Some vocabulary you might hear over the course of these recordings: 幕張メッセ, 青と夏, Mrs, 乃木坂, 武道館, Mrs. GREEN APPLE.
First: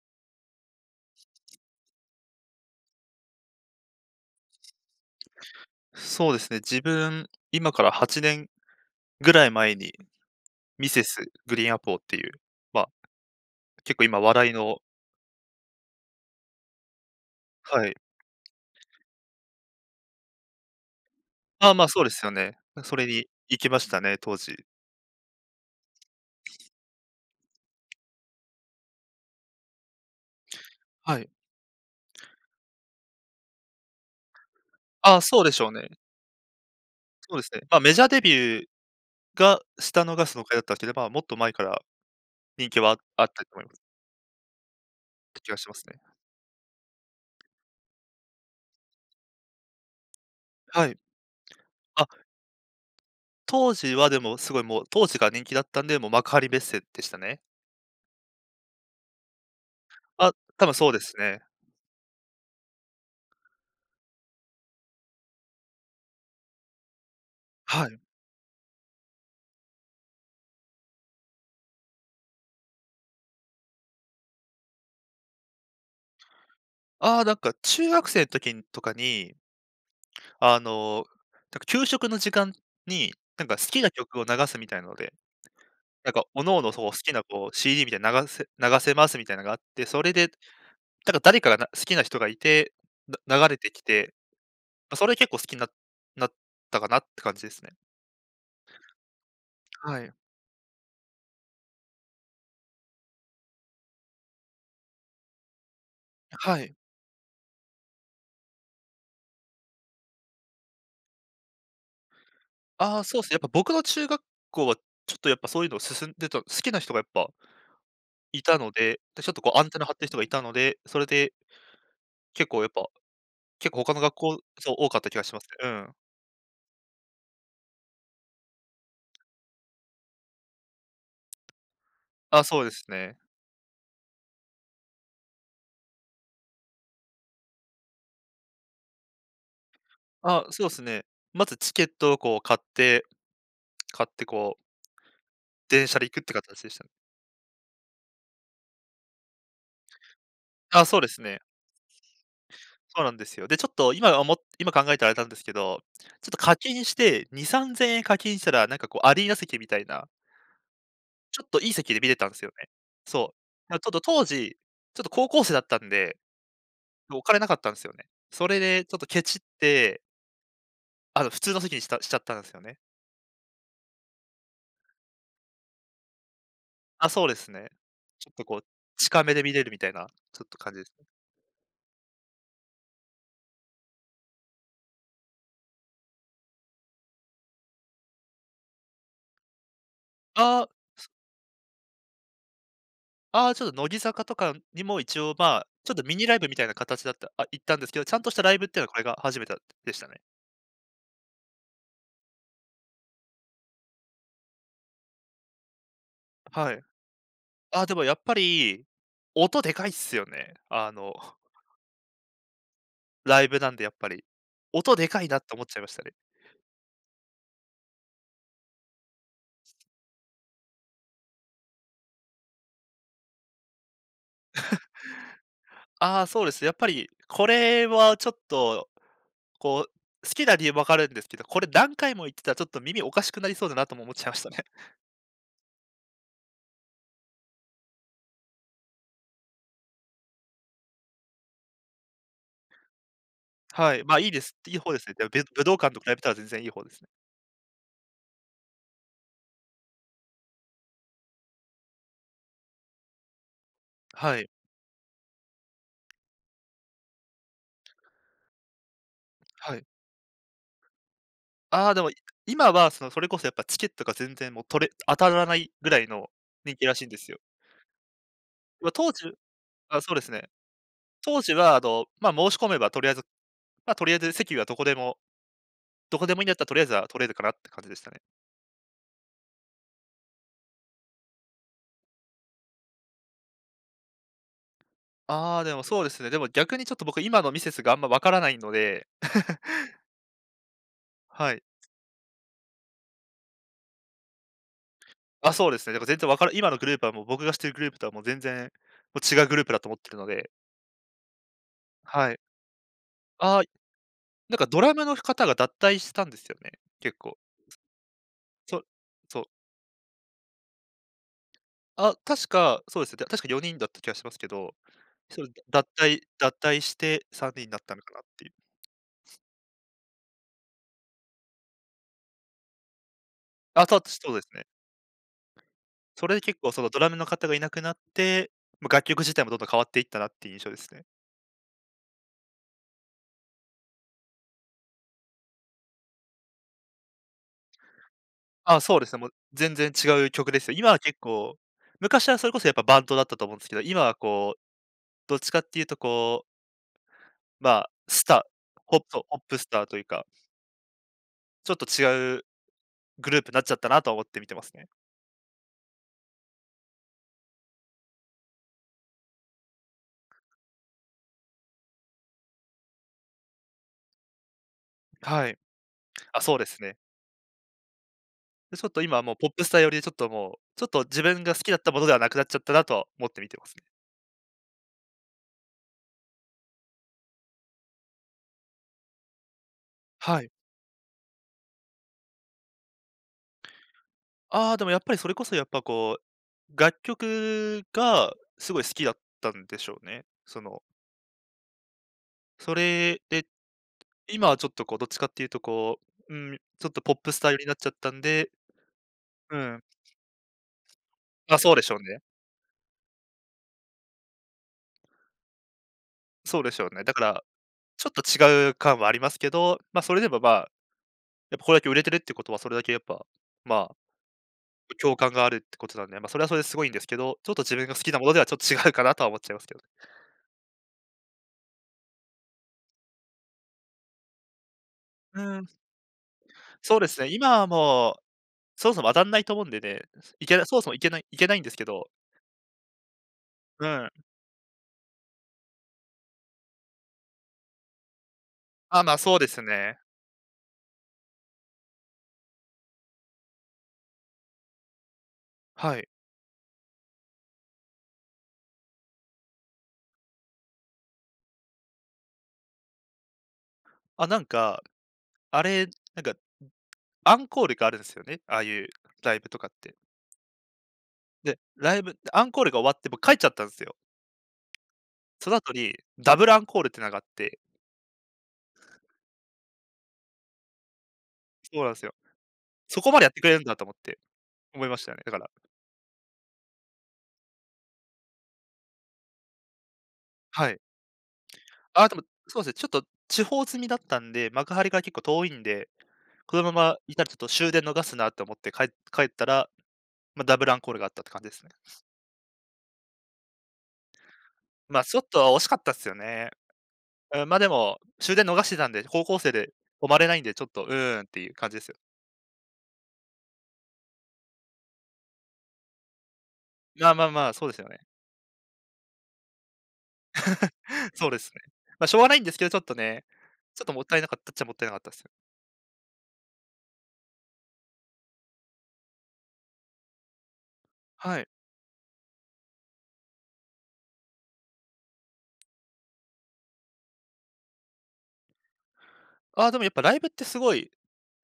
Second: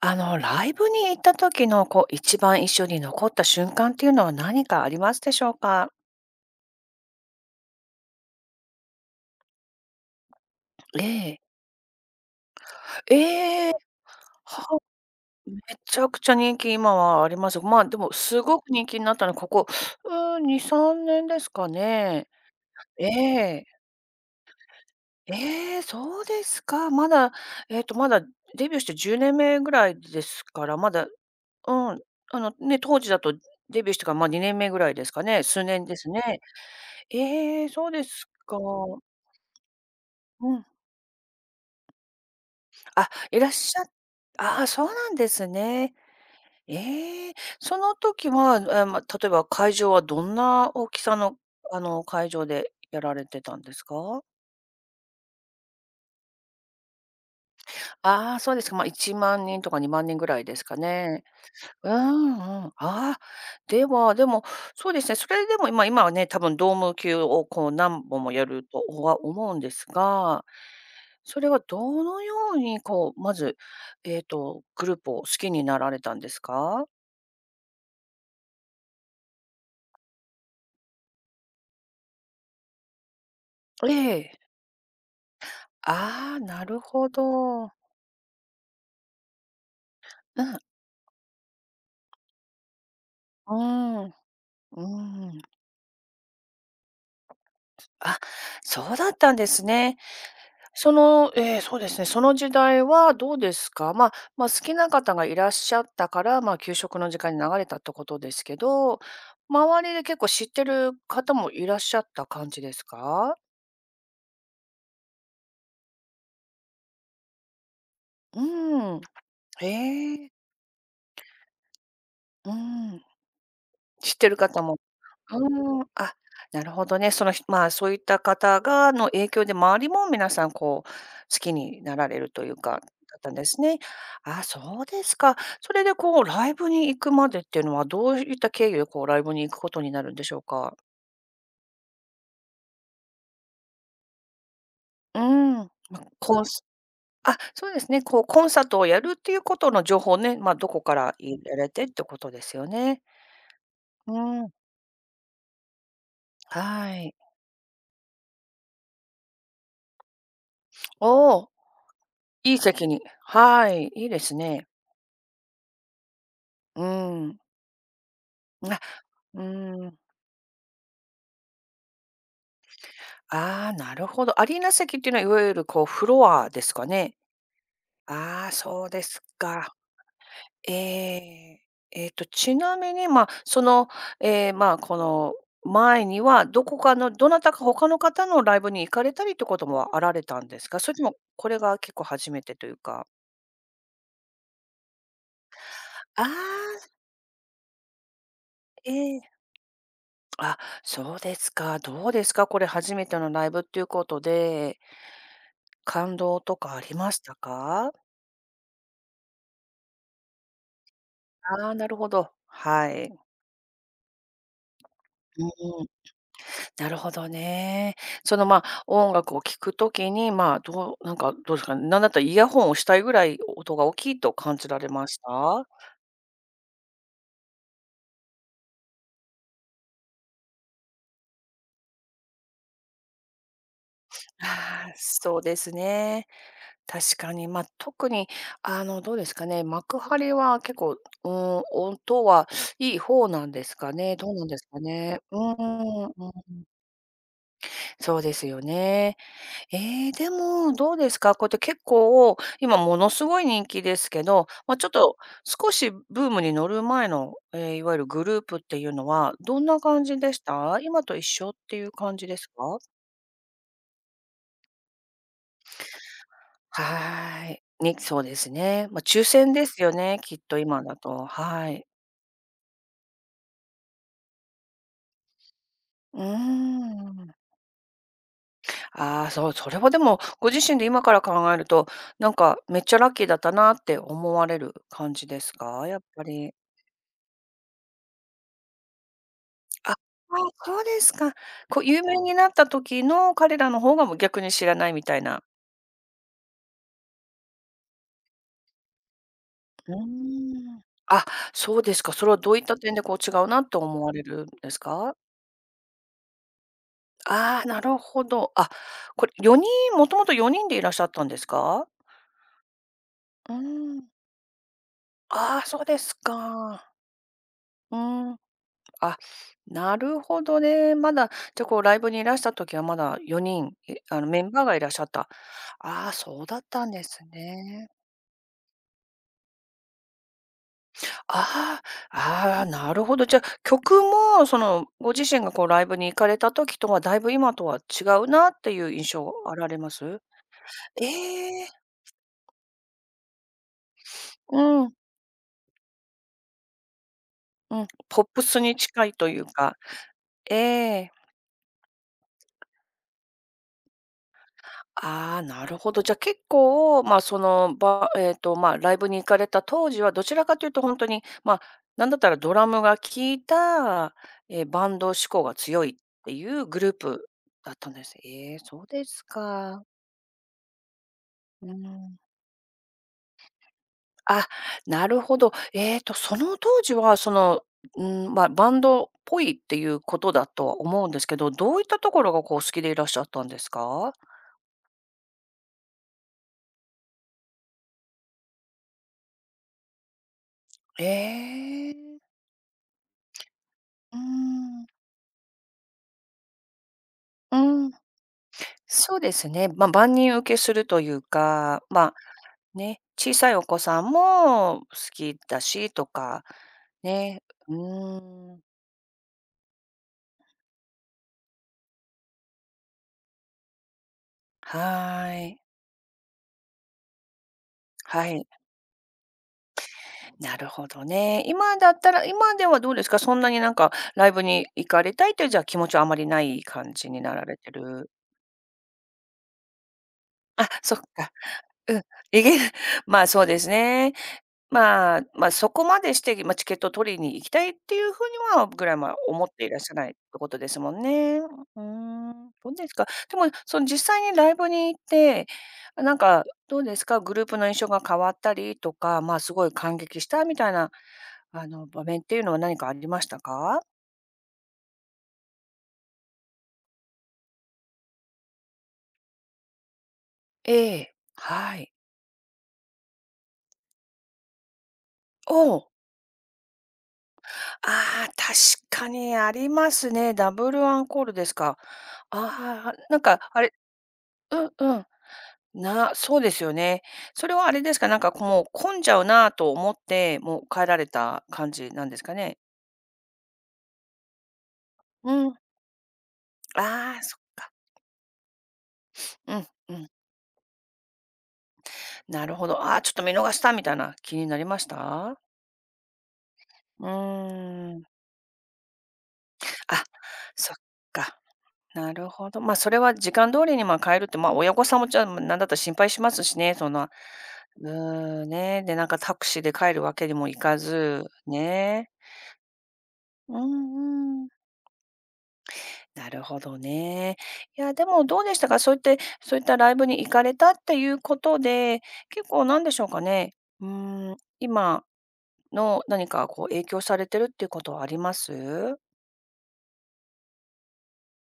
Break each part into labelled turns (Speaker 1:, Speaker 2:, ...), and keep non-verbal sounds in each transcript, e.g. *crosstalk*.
Speaker 1: ライブに行った時の、一番印象に残った瞬間っていうのは何かありますでしょうか？
Speaker 2: そうですね、自分、今から8年ぐらい前に、ミ
Speaker 1: え
Speaker 2: セス
Speaker 1: え。
Speaker 2: グリーンアポーっていう、まあ、
Speaker 1: ええ、
Speaker 2: 結構今話題の。
Speaker 1: はめちゃくちゃ人気、今はあります。まあ、
Speaker 2: はい。
Speaker 1: でもすごく人気になったのはここ、う2、3年ですか
Speaker 2: ああ、まあ、そうです
Speaker 1: ね。
Speaker 2: よね。それ
Speaker 1: え
Speaker 2: に行
Speaker 1: え。
Speaker 2: きましたね、当時。
Speaker 1: ええ、そうですか。まだ、えっと、まだデビューして10年目ぐらいですから、まだ
Speaker 2: はい。
Speaker 1: うん、あの、ね、当時だとデビューしてから、ま、2年目ぐらいです
Speaker 2: ああ、
Speaker 1: かね、
Speaker 2: そうでし
Speaker 1: 数
Speaker 2: ょう
Speaker 1: 年
Speaker 2: ね。
Speaker 1: ですね。
Speaker 2: そうですね。
Speaker 1: ええ、
Speaker 2: まあ、
Speaker 1: そう
Speaker 2: メジ
Speaker 1: で
Speaker 2: ャーデ
Speaker 1: すか。
Speaker 2: ビューがしたのがその
Speaker 1: う
Speaker 2: 回だっ
Speaker 1: ん。
Speaker 2: たわけで、まあ、もっと前から人気は
Speaker 1: あ、
Speaker 2: あっ
Speaker 1: い
Speaker 2: た
Speaker 1: ら
Speaker 2: と
Speaker 1: っ
Speaker 2: 思い
Speaker 1: し
Speaker 2: ま
Speaker 1: ゃ
Speaker 2: す。
Speaker 1: ああ、そうなんで
Speaker 2: って
Speaker 1: す
Speaker 2: 気がします
Speaker 1: ね。
Speaker 2: ね。
Speaker 1: ええ、その時は、ま、例えば会場はどんな
Speaker 2: は
Speaker 1: 大
Speaker 2: い。
Speaker 1: きさの、あの、
Speaker 2: あ、
Speaker 1: 会場でやられてたんで
Speaker 2: 当
Speaker 1: す
Speaker 2: 時はで
Speaker 1: か？
Speaker 2: もすごいもう、当時が人気だったんで、もう幕張メッセでしたね。
Speaker 1: ああ、そうですか。ま、1万人とか2万人ぐ
Speaker 2: あ、
Speaker 1: らいです
Speaker 2: 多分
Speaker 1: か
Speaker 2: そうです
Speaker 1: ね。
Speaker 2: ね。
Speaker 1: うんうん。ああ、では、でも、そうですね、それでも今はね、多分ドーム級をこう
Speaker 2: はい。
Speaker 1: 何本もやるとは思うんですが、それはどのようにこう、まず、グループを好きになられたんですか？
Speaker 2: ああ、なんか中学生の時とかにあの、なんか給食の時間に、なんか好きな曲
Speaker 1: え
Speaker 2: を
Speaker 1: え。
Speaker 2: 流すみたいなので、なんか
Speaker 1: ああ、
Speaker 2: 各
Speaker 1: な
Speaker 2: 々
Speaker 1: る
Speaker 2: そう好
Speaker 1: ほ
Speaker 2: きなこう
Speaker 1: ど。
Speaker 2: CD みたいな流せますみたいなのがあって、それで、
Speaker 1: うん。
Speaker 2: なんか誰かがな好きな人がいて、な流
Speaker 1: う
Speaker 2: れてき
Speaker 1: ん、
Speaker 2: て、
Speaker 1: う
Speaker 2: ま、それ結
Speaker 1: ん。
Speaker 2: 構好きななったかなって感じですね。
Speaker 1: あ、そうだったんですね。
Speaker 2: はい。
Speaker 1: その、そうですね、その時代はどうですか？まあ、まあ、好きな方がいらっしゃったから、ま
Speaker 2: は
Speaker 1: あ、
Speaker 2: い。
Speaker 1: 給食の時間に流れたってことですけど、周りで結構知ってる方もいらっしゃった感じです
Speaker 2: ああ、そうすね、や
Speaker 1: か？
Speaker 2: っぱ僕の中学校はちょっとやっぱそういうの進んでた好きな人がやっぱいたの
Speaker 1: う
Speaker 2: で、
Speaker 1: ん、
Speaker 2: で、ちょっとこうアンテナ張ってる人が
Speaker 1: へ
Speaker 2: い
Speaker 1: え、
Speaker 2: たので、それで結
Speaker 1: う
Speaker 2: 構やっぱ、
Speaker 1: ん、
Speaker 2: 結構他の
Speaker 1: 知
Speaker 2: 学
Speaker 1: ってる
Speaker 2: 校
Speaker 1: 方
Speaker 2: そう、
Speaker 1: も
Speaker 2: 多かった気がしますね。うん。
Speaker 1: あ、なるほどね。その、まあ、そういった方がの影響で、周りも皆さんこう、好きになられると
Speaker 2: あ、
Speaker 1: いう
Speaker 2: そうで
Speaker 1: か、
Speaker 2: すね。
Speaker 1: だったんですね。あ、そうですか。それでこう、ライブに行くまでっていうのは、どういった経由でこう、ライブに行くことになるんでしょう
Speaker 2: あ、そうで
Speaker 1: か？
Speaker 2: すね。まずチケットをこう買ってこう、
Speaker 1: うーん、
Speaker 2: 電車で行くって
Speaker 1: コン
Speaker 2: 形
Speaker 1: ス
Speaker 2: でしたね。
Speaker 1: あ、そうですね。こう、コンサートをやるっていうことの情報ね、まあ、どこ
Speaker 2: あ、
Speaker 1: か
Speaker 2: そうで
Speaker 1: ら
Speaker 2: す
Speaker 1: 入
Speaker 2: ね。
Speaker 1: れられてってことですよね。
Speaker 2: そうなんですよ。で、ちょっと
Speaker 1: う
Speaker 2: 今おも
Speaker 1: ーん、
Speaker 2: 今考えたらあれなんですけど、ちょっと課金し
Speaker 1: はい。
Speaker 2: て2、3000円課金したら、なんかこうアリーナ席みたいな、
Speaker 1: お
Speaker 2: ちょっ
Speaker 1: お、
Speaker 2: といい席で見れたんですよ
Speaker 1: いい
Speaker 2: ね。
Speaker 1: 席に、
Speaker 2: そう。
Speaker 1: は
Speaker 2: だから
Speaker 1: い、
Speaker 2: ちょっと
Speaker 1: いいで
Speaker 2: 当
Speaker 1: す
Speaker 2: 時、
Speaker 1: ね。
Speaker 2: ちょっと高校生だったんで、
Speaker 1: う
Speaker 2: お
Speaker 1: ーん。
Speaker 2: 金なかったんですよね。それ
Speaker 1: あ、
Speaker 2: でちょっとケチっ
Speaker 1: うーん。
Speaker 2: て、あの普通の席にしちゃったんですよね。
Speaker 1: ああ、なるほど。アリーナ席っていうのは、いわゆるこうフロアですか
Speaker 2: あ、
Speaker 1: ね？
Speaker 2: そうですね。ちょっと
Speaker 1: ああ、
Speaker 2: こう、
Speaker 1: そうです
Speaker 2: 近めで見れる
Speaker 1: か。
Speaker 2: みたいな、ちょっと
Speaker 1: え
Speaker 2: 感じですね。
Speaker 1: え。ちなみに、その、この前には、どこかのどなたか他の方のライブに行かれたりってこともあられたんで
Speaker 2: あ
Speaker 1: すか？それとも、これが結構初めてというか。
Speaker 2: ああ、ちょっと乃木坂とかにも一応、まあ、ちょっとミ
Speaker 1: あ
Speaker 2: ニライブみたいな
Speaker 1: あ、
Speaker 2: 形だった、あ、行ったんですけど、ちゃんとしたライブっていうのは
Speaker 1: え
Speaker 2: これが
Speaker 1: え。
Speaker 2: 初めてでしたね。
Speaker 1: あ、そうですか。どうですか？これ初めてのライブっていうことで、感動と
Speaker 2: は
Speaker 1: か
Speaker 2: い。
Speaker 1: ありました
Speaker 2: あ、
Speaker 1: か？
Speaker 2: でもやっぱり、音でかいっすよね。*laughs*
Speaker 1: ああー、なるほど。はい。
Speaker 2: ライブなんでやっぱり。音でかいなっ
Speaker 1: う
Speaker 2: て思っちゃいま
Speaker 1: ん、
Speaker 2: したね。
Speaker 1: なるほどね。その、ま、音楽を聴くときに、ま、どうなんかどうですかね、なんだったらイヤホンをしたいぐらい音が大きいと感じられました？あ
Speaker 2: ああ、そうです。やっぱり、これはちょっと、こう、好きな理由わかるんですけど、これ何回も言ってたらちょっと耳おかしくなりそうだなとも思っちゃいましたね。*laughs*
Speaker 1: ー、そうですね。確かに、まあ、特にあの、どうですかね、幕張は結構、うん、音はいい方なんですか
Speaker 2: はい。ま
Speaker 1: ね？
Speaker 2: あ、いい
Speaker 1: どう
Speaker 2: で
Speaker 1: なん
Speaker 2: す。
Speaker 1: です
Speaker 2: いい
Speaker 1: か
Speaker 2: 方ですね。
Speaker 1: ね？
Speaker 2: でも、
Speaker 1: う
Speaker 2: 武道館と
Speaker 1: ん、
Speaker 2: 比
Speaker 1: う
Speaker 2: べたら全
Speaker 1: ん、
Speaker 2: 然いい方ですね。
Speaker 1: そうですよね。ええ、でも、どうですか？こうやって結構、今ものすごい人気ですけ
Speaker 2: は
Speaker 1: ど、
Speaker 2: い。
Speaker 1: まあ、ちょっと少しブームに乗る前の、いわゆるグループっていうのは、どん
Speaker 2: は
Speaker 1: な
Speaker 2: い。
Speaker 1: 感じでした？今と一緒ってい
Speaker 2: あ
Speaker 1: う
Speaker 2: あ、でも、い
Speaker 1: 感じです
Speaker 2: 今
Speaker 1: か？
Speaker 2: はその、それこそやっぱチケットが全然もう取れ当たらないぐらいの人気らしいんですよ。
Speaker 1: はーい。そうですね。
Speaker 2: ま、
Speaker 1: まあ、
Speaker 2: 当
Speaker 1: 抽
Speaker 2: 時、
Speaker 1: 選ですよ
Speaker 2: あ、そう
Speaker 1: ね、
Speaker 2: です
Speaker 1: きっ
Speaker 2: ね。
Speaker 1: と今だと。
Speaker 2: 当時
Speaker 1: は
Speaker 2: はあ
Speaker 1: い。
Speaker 2: の、ま、申し込めばとりあえず、ま、とりあえず席はどこでもど
Speaker 1: うー
Speaker 2: こでもいいんだったらとりあえずは取れる
Speaker 1: ん。
Speaker 2: かなって感じでしたね。
Speaker 1: ああ、そう、それはでも、ご自身で今から考えると、なんかめっちゃラッキーだったなって思われる感じです
Speaker 2: ああ、でも
Speaker 1: か？や
Speaker 2: そ
Speaker 1: っ
Speaker 2: うです
Speaker 1: ぱ
Speaker 2: ね。でも
Speaker 1: り。
Speaker 2: 逆にちょっと僕今のミセスがあんま分からないので、*laughs*
Speaker 1: あ、あ、そうですか。
Speaker 2: はい。
Speaker 1: こう、有名になった時の彼らの方が、もう逆に知らないみたいな。
Speaker 2: あ、そうですね。だから全然わから今のグループはもう僕がしてるグループとはもう全然、もう違うグループだと
Speaker 1: う
Speaker 2: 思
Speaker 1: ー
Speaker 2: ってるので、
Speaker 1: ん。あ、そうですか。そ
Speaker 2: は
Speaker 1: れは
Speaker 2: い。
Speaker 1: どういった点で、こう、違う
Speaker 2: ああ、
Speaker 1: なと思われるん
Speaker 2: なんか
Speaker 1: です
Speaker 2: ドラムの
Speaker 1: か？
Speaker 2: 方が脱退したんですよね、結構。
Speaker 1: ああ、なるほど。あ、
Speaker 2: そ
Speaker 1: これ
Speaker 2: そう。
Speaker 1: 4人もともと4人でいらっしゃったんですか？
Speaker 2: あ、確か、そうですね。た確か
Speaker 1: うー
Speaker 2: 4人だった気
Speaker 1: ん。
Speaker 2: がしますけど、それ
Speaker 1: ああ、そう
Speaker 2: 脱
Speaker 1: です
Speaker 2: 退脱退
Speaker 1: か。
Speaker 2: して3人にんになった
Speaker 1: う
Speaker 2: のかなっ
Speaker 1: ーん。
Speaker 2: ていう。
Speaker 1: あ、なるほどね。まだ、じゃ、こう、ライブにいらした時はまだ4人、
Speaker 2: あ、そう
Speaker 1: あの、
Speaker 2: そうで
Speaker 1: メ
Speaker 2: す
Speaker 1: ンバ
Speaker 2: ね。
Speaker 1: ーがいらっしゃった。ああ、
Speaker 2: それで
Speaker 1: そうだ
Speaker 2: 結
Speaker 1: っ
Speaker 2: 構そ
Speaker 1: た
Speaker 2: の
Speaker 1: ん
Speaker 2: ド
Speaker 1: で
Speaker 2: ラム
Speaker 1: す
Speaker 2: の方がいなく
Speaker 1: ね。
Speaker 2: なって、ま、楽曲自体もどんどん変わっていったなっていう印象ですね。
Speaker 1: ああ、ああ、なるほど。じゃあ、曲もその、ご自身がこうライブに行かれた時とは、だいぶ今とは違うなって
Speaker 2: あ、
Speaker 1: いう
Speaker 2: そうで
Speaker 1: 印
Speaker 2: すね、もう
Speaker 1: 象あら
Speaker 2: 全
Speaker 1: れ
Speaker 2: 然
Speaker 1: ま
Speaker 2: 違
Speaker 1: す？
Speaker 2: う曲ですよ。今は結構、
Speaker 1: ええ。
Speaker 2: 昔はそれこそやっぱバンドだったと思うんですけど、今はこう、
Speaker 1: うん、
Speaker 2: どっちかっていうとこう、ま
Speaker 1: うん、
Speaker 2: あ、
Speaker 1: ポ
Speaker 2: ス
Speaker 1: ップ
Speaker 2: タ
Speaker 1: スに
Speaker 2: ー、ホッ
Speaker 1: 近い
Speaker 2: プ
Speaker 1: と
Speaker 2: ホ
Speaker 1: い
Speaker 2: ッ
Speaker 1: う
Speaker 2: プス
Speaker 1: か、
Speaker 2: ターというか、
Speaker 1: ええ。
Speaker 2: ちょっと違うグループなっちゃったなとは思って見てますね。
Speaker 1: ああ、なるほど。じゃ、結構、ま、その、ま、ライブに行かれた当時は、どちらかというと本当に、まあ、なんだったらドラムが効いた、バンド志向
Speaker 2: は
Speaker 1: が
Speaker 2: い。
Speaker 1: 強いって
Speaker 2: あ、
Speaker 1: い
Speaker 2: そうで
Speaker 1: う
Speaker 2: す
Speaker 1: グルー
Speaker 2: ね。
Speaker 1: プだったんです。ええ、
Speaker 2: で、
Speaker 1: そ
Speaker 2: ち
Speaker 1: う
Speaker 2: ょっと
Speaker 1: で
Speaker 2: 今は
Speaker 1: す
Speaker 2: もうポップスター
Speaker 1: か。
Speaker 2: 寄りでちょっともう、ちょっと自分が好き
Speaker 1: う
Speaker 2: だったものでは
Speaker 1: ん。
Speaker 2: なくなっちゃったなとは思って見てますね。
Speaker 1: あ、なるほど。ええと、その当時は、その、うん、まあ、バンドっぽいっていうこと
Speaker 2: は
Speaker 1: だ
Speaker 2: い。
Speaker 1: とは思うんですけど、どういったところが、こう、好きでいらっしゃったんですか？
Speaker 2: ああ、でもやっぱりそれこそやっぱこう、楽曲がすごい好きだったんでしょうね。その、
Speaker 1: ええ。
Speaker 2: それで、
Speaker 1: う
Speaker 2: 今はちょっと
Speaker 1: ん。
Speaker 2: こうどっちかっていうとこう、うん、ちょっとポップスター寄りになっち
Speaker 1: う
Speaker 2: ゃ
Speaker 1: ん、
Speaker 2: ったんで、
Speaker 1: そうです
Speaker 2: う
Speaker 1: ね。
Speaker 2: ん。
Speaker 1: まあ、万人受けするという
Speaker 2: ま、そうで
Speaker 1: か、
Speaker 2: しょう
Speaker 1: ま、
Speaker 2: ね。
Speaker 1: ね、小さいお子さんも好きだしとか、
Speaker 2: そうでしょうね。だから、
Speaker 1: ね、う
Speaker 2: ちょっと
Speaker 1: ん、
Speaker 2: 違う感はありますけど、ま、あそれでもまあ、やっぱこれだけ売れてるってことはそれだけやっぱ、まあ共
Speaker 1: は
Speaker 2: 感が
Speaker 1: ー
Speaker 2: あるっ
Speaker 1: い。
Speaker 2: てことなんで、まあ、それはそれですごいんですけど、ちょっと自分が好きなも
Speaker 1: は
Speaker 2: のでは
Speaker 1: い。
Speaker 2: ちょっと違うかなとは思っちゃいますけどね。
Speaker 1: なるほどね。今だったら今ではどうですか？そんなになんかライブに行かれたい
Speaker 2: う
Speaker 1: という、じゃあ、
Speaker 2: ん。
Speaker 1: 気持ちはあまりない感
Speaker 2: そうで
Speaker 1: じ
Speaker 2: す
Speaker 1: に
Speaker 2: ね、
Speaker 1: なら
Speaker 2: 今
Speaker 1: れ
Speaker 2: は
Speaker 1: てる。
Speaker 2: もう、そもそも当たんないと思うんでね、いけな
Speaker 1: あ、
Speaker 2: そもそも
Speaker 1: そっ
Speaker 2: いけない
Speaker 1: か。
Speaker 2: いけないんですけ
Speaker 1: うん。
Speaker 2: ど、
Speaker 1: いけ。*laughs* まあ、そうです
Speaker 2: うん。
Speaker 1: ね。まあ、ま、そこまでして、まあ、チケットを取りに行きたいっていう風にはぐらい、
Speaker 2: あ、
Speaker 1: ま、
Speaker 2: ま、そう
Speaker 1: 思
Speaker 2: で
Speaker 1: っ
Speaker 2: す
Speaker 1: ていらっしゃ
Speaker 2: ね。
Speaker 1: らないってことですもんね。うーん、どうですか？でも、その実際にライブに行って、
Speaker 2: はい。
Speaker 1: なんかどうですか？グループの印象が変わったりとか、まあ、すごい感激したみたいなあの、場面っていうのは何かありましたか？
Speaker 2: あ、なんか、あれ、なんかアンコールがあるんですよね、ああいうライブとかって。
Speaker 1: ええ。
Speaker 2: で、
Speaker 1: はい。
Speaker 2: ライブアンコールが終わって僕帰っちゃったんですよ。そ
Speaker 1: お
Speaker 2: の後
Speaker 1: お、
Speaker 2: にダブルアンコールってのがあって、
Speaker 1: ああ、確かにありますね。ダブルアンコールですか。
Speaker 2: そうなんですよ。
Speaker 1: ああ、
Speaker 2: そこ
Speaker 1: な
Speaker 2: ま
Speaker 1: ん
Speaker 2: でやっ
Speaker 1: か
Speaker 2: てくれ
Speaker 1: あ
Speaker 2: るん
Speaker 1: れ
Speaker 2: だと思って、
Speaker 1: うん
Speaker 2: 思い
Speaker 1: う
Speaker 2: まし
Speaker 1: ん。
Speaker 2: たよね、だから。
Speaker 1: そうですよね。それはあれですか、なんかこうもう混んじゃうなと思って、もう
Speaker 2: はい。
Speaker 1: 帰られた感じな
Speaker 2: あ、
Speaker 1: ん
Speaker 2: で
Speaker 1: で
Speaker 2: も、
Speaker 1: すかね？
Speaker 2: そうですね、ちょっと地方住みだったんで、幕張から結構
Speaker 1: う
Speaker 2: 遠い
Speaker 1: ん、
Speaker 2: んで、このままい
Speaker 1: ああ、
Speaker 2: たらちょっ
Speaker 1: そっ
Speaker 2: と終
Speaker 1: か。
Speaker 2: 電逃すなって思って帰った
Speaker 1: うん
Speaker 2: ら、
Speaker 1: うん。
Speaker 2: まあ、ダブルアンコールがあったって感じですね。
Speaker 1: なるほど。ああ、ちょっと見逃したみたいな気になりまし
Speaker 2: まあ、ちょっ
Speaker 1: た？
Speaker 2: と惜しかったっすよね。
Speaker 1: う
Speaker 2: うん、ま、で
Speaker 1: ー
Speaker 2: も、
Speaker 1: ん。
Speaker 2: 終電逃してたんで、高校生で
Speaker 1: あ、
Speaker 2: 泊まれないんで、ちょっ
Speaker 1: そっ
Speaker 2: と、うーんっ
Speaker 1: か。
Speaker 2: ていう感じですよ。
Speaker 1: なるほど。ま、あそれは時間通りに、ま、帰るって、まあ、親御さんも、じゃあ、なんだったら心配しますしね、そんな、
Speaker 2: まあまあまあ、そうですよ
Speaker 1: う
Speaker 2: ね。
Speaker 1: ーん、ね、で、なんかタクシーで帰るわけにもいか
Speaker 2: *laughs*
Speaker 1: ず、
Speaker 2: そうですね。まあ、
Speaker 1: ね。
Speaker 2: しょうがないんですけど、ちょっとね、
Speaker 1: う
Speaker 2: ちょっともったいなかっ
Speaker 1: んう
Speaker 2: た
Speaker 1: ん。
Speaker 2: っちゃもったいなかったっすよ。
Speaker 1: なるほどね。いや、でもどうでしたか？そういってそういったライブに行かれたっていうこ
Speaker 2: はい。
Speaker 1: とで、結構なんでしょうかね、うーん、今の何かこう影響されてるっていうことはあります？
Speaker 2: ああ、でもやっぱライブってすごい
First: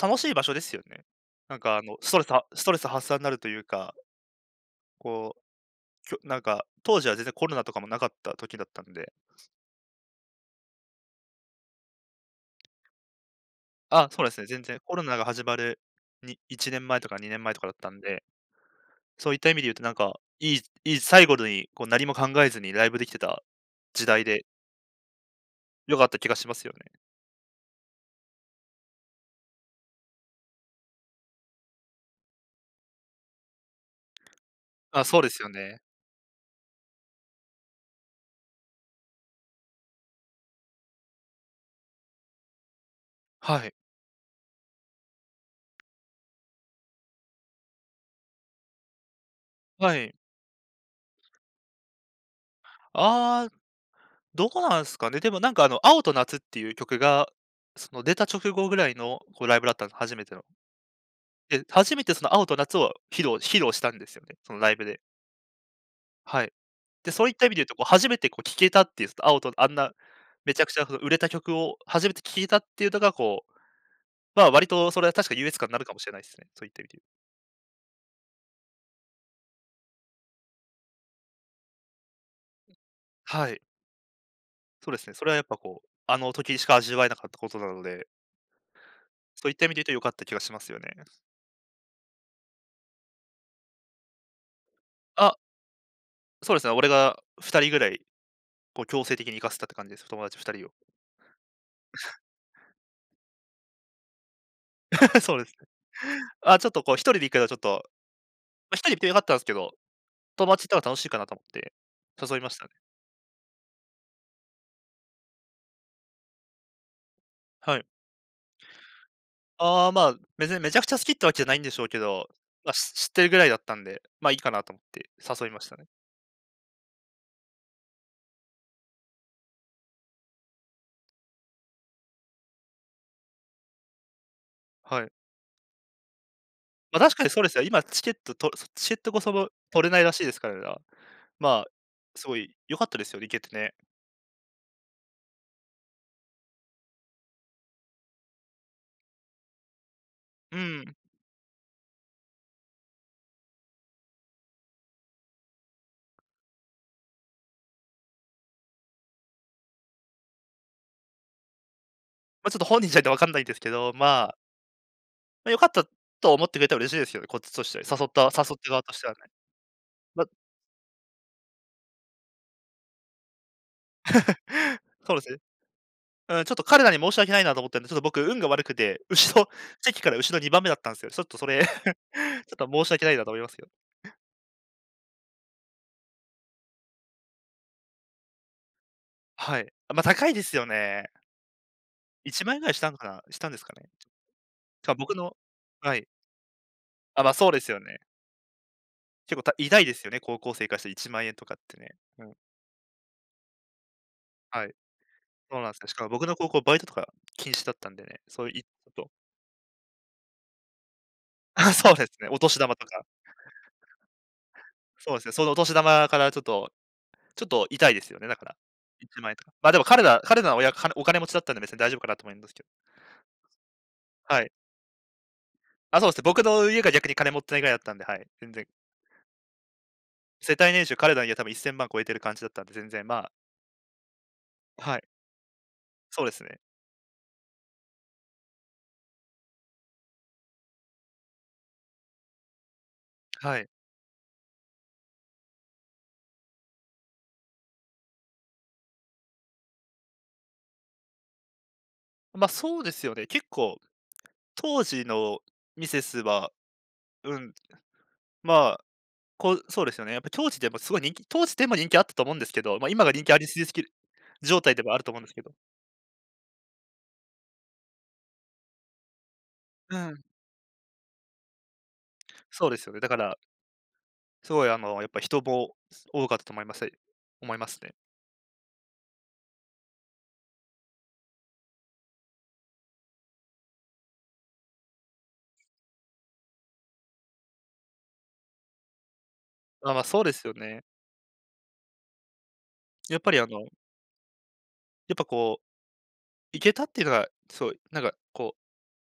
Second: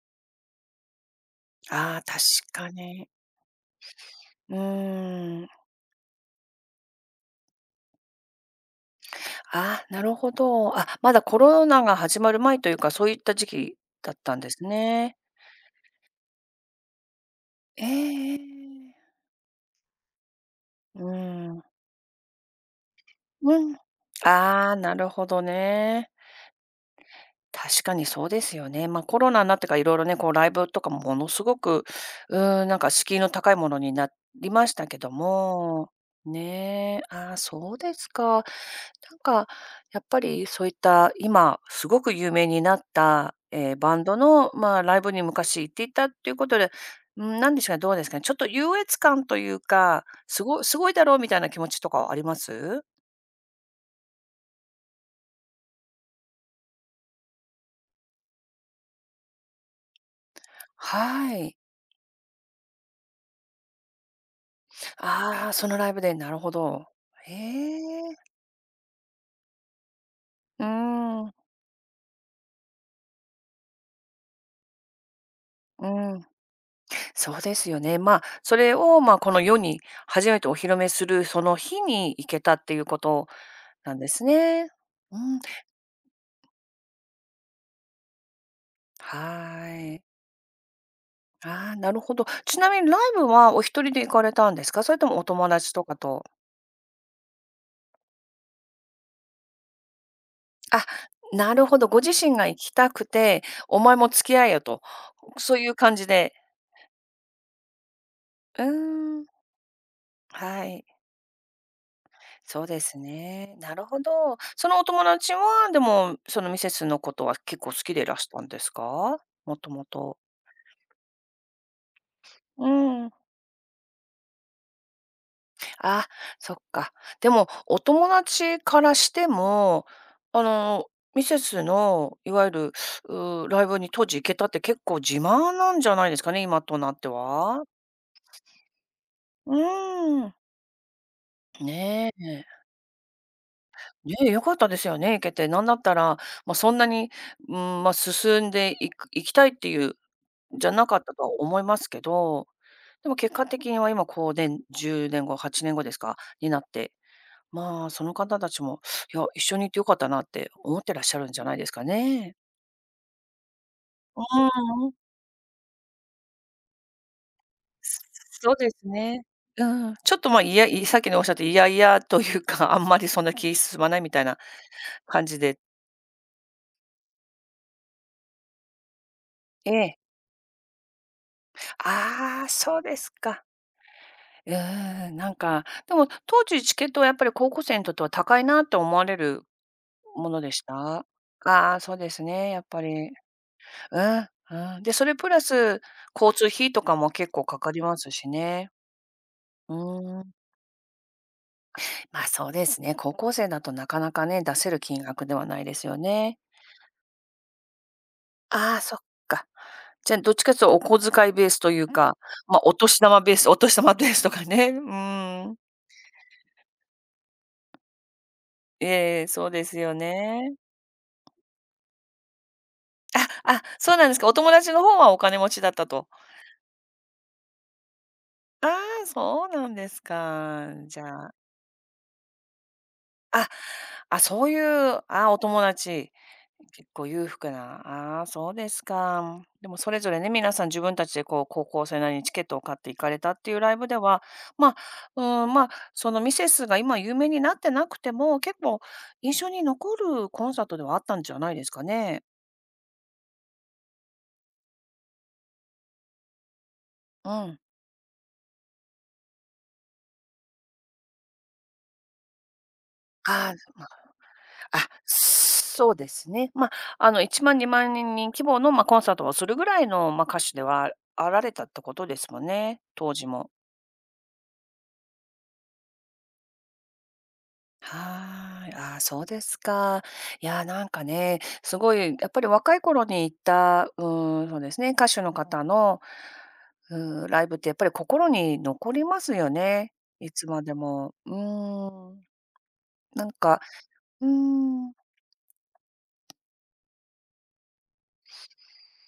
Speaker 2: 楽しい場所ですよね。
Speaker 1: ああ
Speaker 2: ストレス
Speaker 1: ー、
Speaker 2: は
Speaker 1: 確
Speaker 2: ス
Speaker 1: か
Speaker 2: トレス発
Speaker 1: に。
Speaker 2: 散になるというか、
Speaker 1: う
Speaker 2: こ
Speaker 1: ーん。
Speaker 2: うきょなんか、当時は全然コロナとかもなかった時だったんで、
Speaker 1: あ、なるほど。あ、まだコロナが始まる前というか、そういった時期
Speaker 2: あ、
Speaker 1: だっ
Speaker 2: そうで
Speaker 1: たん
Speaker 2: すね、
Speaker 1: で
Speaker 2: 全
Speaker 1: す
Speaker 2: 然コロ
Speaker 1: ね。
Speaker 2: ナが始まるに1年前とか2年前とかだったんで、
Speaker 1: ええ、
Speaker 2: そういった意味で言うとなんか、いいいい
Speaker 1: う
Speaker 2: 最後
Speaker 1: ん。
Speaker 2: にこう何も考えずにライブできてた
Speaker 1: うん。
Speaker 2: 時代で、
Speaker 1: ああ、なるほど
Speaker 2: 良かっ
Speaker 1: ね。
Speaker 2: た気がしますよね。
Speaker 1: 確かにそうですよね。まあ、コロナになってからいろいろね、こうライブとかもものすごく、うーん、なんか敷居の高いものになりましたけ
Speaker 2: あ、
Speaker 1: ど
Speaker 2: そうですよね。
Speaker 1: も、ねえ、ああ、そうですか。なんかやっぱりそういった今すごく有名になった、
Speaker 2: はい。
Speaker 1: バンドの、まあ、ライブに昔行っていたっていうことで、うん、なんでしょうか、どうですかね、ちょっと優越感という
Speaker 2: は
Speaker 1: か、
Speaker 2: い。
Speaker 1: すごいすごいだろうみたいな気持ちとかはあります？
Speaker 2: ああ、どうなんすかね。でもなんかあの、青と夏っていう曲が、その出た直後ぐらいのこうライブだったんです初めての。
Speaker 1: はい。
Speaker 2: で、初めてその青と夏を披露したんですよね、そのライブで。
Speaker 1: ああ、そのライブで、なる
Speaker 2: はい。
Speaker 1: ほど。
Speaker 2: で、そうい
Speaker 1: へ
Speaker 2: った意味で言うと、こう初
Speaker 1: え。
Speaker 2: めてこう聴けたっていう、あんなめち
Speaker 1: う
Speaker 2: ゃ
Speaker 1: ー
Speaker 2: くちゃその売れた
Speaker 1: ん、
Speaker 2: 曲を初めて聴けたっていうのがこう、ま、割とそれは確か優越感になる
Speaker 1: う
Speaker 2: かもしれない
Speaker 1: ん、
Speaker 2: ですね。そういった意味で言う。
Speaker 1: そうですよね。まあ、それを、まあ、この世に初めてお披露目するその日に行けたっていうこと
Speaker 2: はい、
Speaker 1: なんですね。
Speaker 2: そうですね。
Speaker 1: う
Speaker 2: それは
Speaker 1: ん、
Speaker 2: やっぱこう、あの時しか味わえなかったことなので、そういった
Speaker 1: は
Speaker 2: 意味で言うと
Speaker 1: ー
Speaker 2: 良
Speaker 1: い。
Speaker 2: かった気がしますよね。
Speaker 1: ああ、なるほど。ちなみにライブはお一人で行かれたんですか？それともお
Speaker 2: あ、
Speaker 1: 友達とかと。
Speaker 2: そうですね、俺が2人ぐらい、こう強制的に行かせたって感じです。友達2人を。
Speaker 1: あ、なるほど、ご自身が行きたくて、お前も付き合えよと、
Speaker 2: *laughs* そうです。
Speaker 1: そういう感じで。
Speaker 2: あ、ちょっとこう1人で行くのはちょっと、
Speaker 1: う
Speaker 2: ま、1人で行っても良か
Speaker 1: ー
Speaker 2: っ
Speaker 1: ん、
Speaker 2: たんですけど、友
Speaker 1: は
Speaker 2: 達行った方
Speaker 1: い。
Speaker 2: が楽しいかなと思って、誘いまし
Speaker 1: そ
Speaker 2: た
Speaker 1: う
Speaker 2: ね。
Speaker 1: ですね。なるほど。そのお友達は、でも、そのミセスのことは結構好
Speaker 2: はい。
Speaker 1: きでいらしたんですか？もとも
Speaker 2: ああ、まあ、
Speaker 1: と。
Speaker 2: 別にめちゃくちゃ好きってわけじゃないんでしょうけど、
Speaker 1: う
Speaker 2: まあ、知っ
Speaker 1: ん。
Speaker 2: てるぐらいだったんで、ま、あいいかなと思って誘いましたね。
Speaker 1: あ、そっか。でも、お友達からしても、あの、ミセスのいわゆる、ライブに当時行けたって結構
Speaker 2: はい。
Speaker 1: 自慢なんじゃないですかね、今となっ
Speaker 2: ま、
Speaker 1: て
Speaker 2: 確かにそうですよ。
Speaker 1: は。
Speaker 2: 今チケットこそも
Speaker 1: う
Speaker 2: 取れないらしいで
Speaker 1: ん。
Speaker 2: すからね。まあ、
Speaker 1: ね
Speaker 2: すご
Speaker 1: え。
Speaker 2: い良かったですよね、行けてね。
Speaker 1: ねえ、よかったですよね、行けて。なんだったら、まあ、そんなに、うん、まあ、進んでいく行きたいっていう
Speaker 2: う
Speaker 1: じゃな
Speaker 2: ん。
Speaker 1: かったとは思いますけど、でも結果的には今こうね、10年後、8年後ですか、になって、まあ、その方たちも、いや、一緒にいてよかったなって思ってらっしゃるんじゃないですかね。
Speaker 2: ま、ちょっと本人じゃないとわかんないんですけど、
Speaker 1: う
Speaker 2: まあ、
Speaker 1: ーん。
Speaker 2: まあ、良かったと思ってくれたら嬉しいですよね、こっちとしては。誘った
Speaker 1: そ
Speaker 2: 誘
Speaker 1: う
Speaker 2: った
Speaker 1: で
Speaker 2: 側
Speaker 1: す
Speaker 2: としてはね。
Speaker 1: ね。うん、ちょっ
Speaker 2: まあ、
Speaker 1: と、まあ、いやいさっきのおっしゃって、いやいやというか、あんまりそんな気進まないみたいな
Speaker 2: *laughs* そうで
Speaker 1: 感
Speaker 2: すね。
Speaker 1: じで
Speaker 2: うん、ちょっと彼らに申し訳ないなと思ったんで、ちょっと僕運が悪くて、後ろ
Speaker 1: ええ。
Speaker 2: 席から後ろ2番目だったんですよ。ちょっとそれ、*laughs* ちょ
Speaker 1: あ
Speaker 2: っ
Speaker 1: あ、
Speaker 2: と
Speaker 1: そう
Speaker 2: 申し
Speaker 1: で
Speaker 2: 訳
Speaker 1: す
Speaker 2: ないなと思い
Speaker 1: か。
Speaker 2: ますよ。
Speaker 1: うーん、なんか、でも当時チケットはやっぱり高校生にとっては高いなって思われる
Speaker 2: はい。あ、ま、高
Speaker 1: も
Speaker 2: い
Speaker 1: の
Speaker 2: で
Speaker 1: で
Speaker 2: す
Speaker 1: し
Speaker 2: よね。
Speaker 1: た？ああ、そうです
Speaker 2: 1
Speaker 1: ね、
Speaker 2: 万
Speaker 1: や
Speaker 2: 円
Speaker 1: っ
Speaker 2: ぐらい
Speaker 1: ぱり。う
Speaker 2: したんですかね。
Speaker 1: ん、うん。
Speaker 2: し
Speaker 1: で、
Speaker 2: かも
Speaker 1: そ
Speaker 2: 僕
Speaker 1: れプ
Speaker 2: の。
Speaker 1: ラス、
Speaker 2: はい。
Speaker 1: 交通費とかも
Speaker 2: あ、
Speaker 1: 結
Speaker 2: ま、
Speaker 1: 構
Speaker 2: そう
Speaker 1: か
Speaker 2: です
Speaker 1: か
Speaker 2: よ
Speaker 1: りま
Speaker 2: ね。
Speaker 1: すしね。
Speaker 2: 結構偉
Speaker 1: う
Speaker 2: 大ですよね、
Speaker 1: ーん。
Speaker 2: 高校生からして1万円とかってね。
Speaker 1: ま
Speaker 2: う
Speaker 1: あ、
Speaker 2: ん、
Speaker 1: そうですね、高校生だとなかなかね、出
Speaker 2: は
Speaker 1: せ
Speaker 2: い。
Speaker 1: る金額では
Speaker 2: そ
Speaker 1: な
Speaker 2: う
Speaker 1: い
Speaker 2: な
Speaker 1: で
Speaker 2: んす
Speaker 1: す
Speaker 2: よ。し
Speaker 1: よ
Speaker 2: かも僕の
Speaker 1: ね。
Speaker 2: 高校バイトとか禁止だったんでね、そういうち
Speaker 1: ああ、
Speaker 2: ょっ
Speaker 1: そっ
Speaker 2: と。
Speaker 1: か。じゃ、どっちかっいうとお小遣いベー
Speaker 2: あ、
Speaker 1: スと
Speaker 2: *laughs*
Speaker 1: いう
Speaker 2: そうです
Speaker 1: か、
Speaker 2: ね、お年
Speaker 1: ま、お
Speaker 2: 玉と
Speaker 1: 年
Speaker 2: か。
Speaker 1: 玉ベースお年玉ベースとかね、う
Speaker 2: そうですね、
Speaker 1: ー
Speaker 2: そのお
Speaker 1: ん。
Speaker 2: 年玉からちょっと痛いですよね、だから。1
Speaker 1: ええ、
Speaker 2: 万円と
Speaker 1: そう
Speaker 2: か。
Speaker 1: で
Speaker 2: ま、
Speaker 1: す
Speaker 2: でも
Speaker 1: よ
Speaker 2: 彼ら彼ら
Speaker 1: ね。
Speaker 2: の親、かお金持ちだったんで別に大丈夫かなと思うんですけど。
Speaker 1: あ、あ、そうなんですか。お
Speaker 2: はい。
Speaker 1: 友達の方はお金持ちだった
Speaker 2: あ、そ
Speaker 1: と。
Speaker 2: うですね、僕の家が逆に金持ってないぐらいだったんで、はい、全然。
Speaker 1: ああ、そうなんです
Speaker 2: 世
Speaker 1: か。
Speaker 2: 帯年収、
Speaker 1: じ
Speaker 2: 彼らの
Speaker 1: ゃ
Speaker 2: 家
Speaker 1: あ
Speaker 2: 多分1000万超えてる感じだったんで、全然まあ。
Speaker 1: あ、あ、そうい
Speaker 2: は
Speaker 1: う、
Speaker 2: い、
Speaker 1: あ、お友達。
Speaker 2: そうですね。
Speaker 1: 結構裕福な、ああ、そうですか。でもそれぞれね、皆さん自分たちでこう、高校生なりにチケットを買って行かれたってい
Speaker 2: は
Speaker 1: う
Speaker 2: い。
Speaker 1: ライブでは、まあ、うん、まあ、そのミセスが今有名になってなくても、結構印象に残るコンサートではあったんじゃないですかね。
Speaker 2: ま、そうですよね。結構当時のミセスは、
Speaker 1: う
Speaker 2: うん、
Speaker 1: ん。
Speaker 2: まあ、こう、そうですよね。やっぱ当時でもすごい人気、当時でも人気あったと思うんですけど、ま、今が人気あり
Speaker 1: ああ、
Speaker 2: すぎすぎ
Speaker 1: ま、
Speaker 2: る状態で
Speaker 1: あ、
Speaker 2: もあると思うんですけど。
Speaker 1: そうですね。まあ、1万、2万人規模の、まあ、コンサートをするぐらい
Speaker 2: う
Speaker 1: の、ま
Speaker 2: ん、
Speaker 1: あ、歌手ではあられたってことですもん
Speaker 2: そうで
Speaker 1: ね、
Speaker 2: すよね。だ
Speaker 1: 当
Speaker 2: か
Speaker 1: 時
Speaker 2: ら、
Speaker 1: も。
Speaker 2: すごいあの、やっぱ人も多かったと思います。思いますね。
Speaker 1: はーい。あーそうですか。いやー、なんかね、すごいやっぱり若い頃に行った、うーん、そうですね、歌手の方の、うーん、ライブってやっぱり心に残りますよね。
Speaker 2: あ、ま、そう
Speaker 1: い
Speaker 2: です
Speaker 1: つ
Speaker 2: よ
Speaker 1: まで
Speaker 2: ね。
Speaker 1: も。うーん。
Speaker 2: やっ
Speaker 1: な
Speaker 2: ぱ
Speaker 1: ん
Speaker 2: りあ
Speaker 1: か、
Speaker 2: の、
Speaker 1: うーん。
Speaker 2: やっぱこう、行けたっていうのが、そう、なんかこ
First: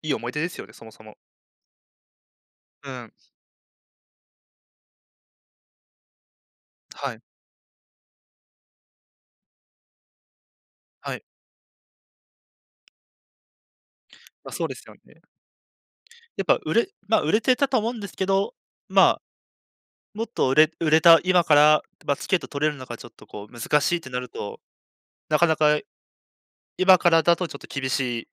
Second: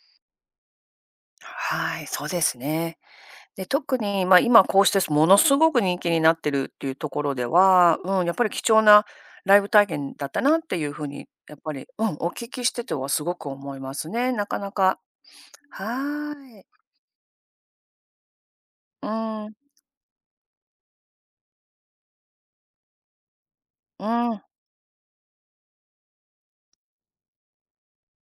Speaker 2: う、いい思い出ですよね、そもそも。
Speaker 1: はい、そうです
Speaker 2: う
Speaker 1: ね。
Speaker 2: ん、
Speaker 1: で、特に、まあ、今こうしてものすごく人気になってるっていうと
Speaker 2: はい、
Speaker 1: ころでは、うん、やっぱり貴重なライブ体験だったなっていうふう
Speaker 2: はい。
Speaker 1: に、やっぱり、うん、お聞きしててはすごく思いますね。な
Speaker 2: ま、
Speaker 1: か
Speaker 2: そう
Speaker 1: な
Speaker 2: ですよ
Speaker 1: か
Speaker 2: ね。
Speaker 1: は
Speaker 2: やっぱ
Speaker 1: ー
Speaker 2: 売
Speaker 1: い。
Speaker 2: れまあ、売れてたと思うんですけど、ま
Speaker 1: う
Speaker 2: あ、
Speaker 1: ん、
Speaker 2: もっと売れた今から、まあ、チケット取れるのがちょっとこう難しいっ
Speaker 1: う
Speaker 2: てなる
Speaker 1: ん、
Speaker 2: と、なかなか今からだとちょっと厳しい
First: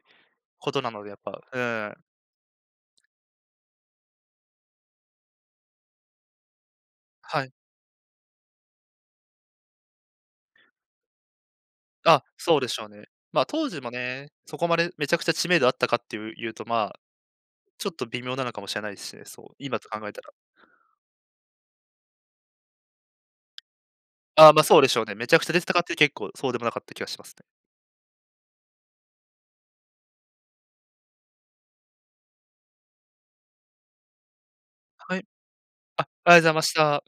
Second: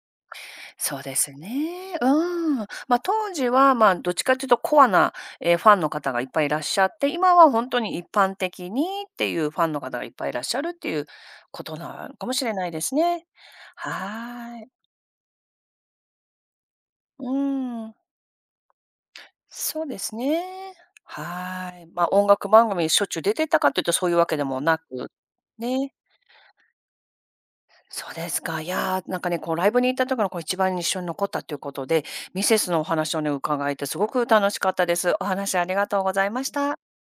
Speaker 2: ことな
Speaker 1: そ
Speaker 2: の
Speaker 1: う
Speaker 2: で、や
Speaker 1: で
Speaker 2: っ
Speaker 1: す
Speaker 2: ぱ、うん。
Speaker 1: ね。うん。まあ、当時は、まあ、どっちかというとコアな、ファンの方がいっぱいいらっしゃって、今
Speaker 2: は
Speaker 1: は
Speaker 2: い。
Speaker 1: 本当に一般的にっていうファンの方がいっぱいいらっしゃるっていうことなの
Speaker 2: あ、
Speaker 1: かもしれ
Speaker 2: そう
Speaker 1: な
Speaker 2: で
Speaker 1: い
Speaker 2: し
Speaker 1: で
Speaker 2: ょう
Speaker 1: す
Speaker 2: ね。
Speaker 1: ね。
Speaker 2: まあ、当時もね、
Speaker 1: は
Speaker 2: そ
Speaker 1: ー
Speaker 2: こま
Speaker 1: い。
Speaker 2: でめちゃくちゃ知名度あったかっていうと、まあ、
Speaker 1: う
Speaker 2: ちょっ
Speaker 1: ん、
Speaker 2: と微妙なのかもしれないですしね、そう、今
Speaker 1: そう
Speaker 2: と
Speaker 1: で
Speaker 2: 考え
Speaker 1: す
Speaker 2: たら。
Speaker 1: ね。はーい。まあ、音楽番組しょっちゅう出てたかというとそういうわけ
Speaker 2: あ
Speaker 1: で
Speaker 2: まあ、
Speaker 1: も
Speaker 2: まそ
Speaker 1: な
Speaker 2: うでしょう
Speaker 1: く、
Speaker 2: ね。めちゃくちゃ出てたかっ
Speaker 1: ね。
Speaker 2: て結構そうでもなかった気がしますね。
Speaker 1: そうですか。いやー、なんかね、こうライブに行った時のこう一番印象に残ったということで、ミセスのお話をね、伺えてすごく楽しかったです。
Speaker 2: はい。
Speaker 1: お話ありがとう
Speaker 2: あ、
Speaker 1: ござい
Speaker 2: ありがとうご
Speaker 1: ま
Speaker 2: ざ
Speaker 1: し
Speaker 2: いまし
Speaker 1: た。
Speaker 2: た。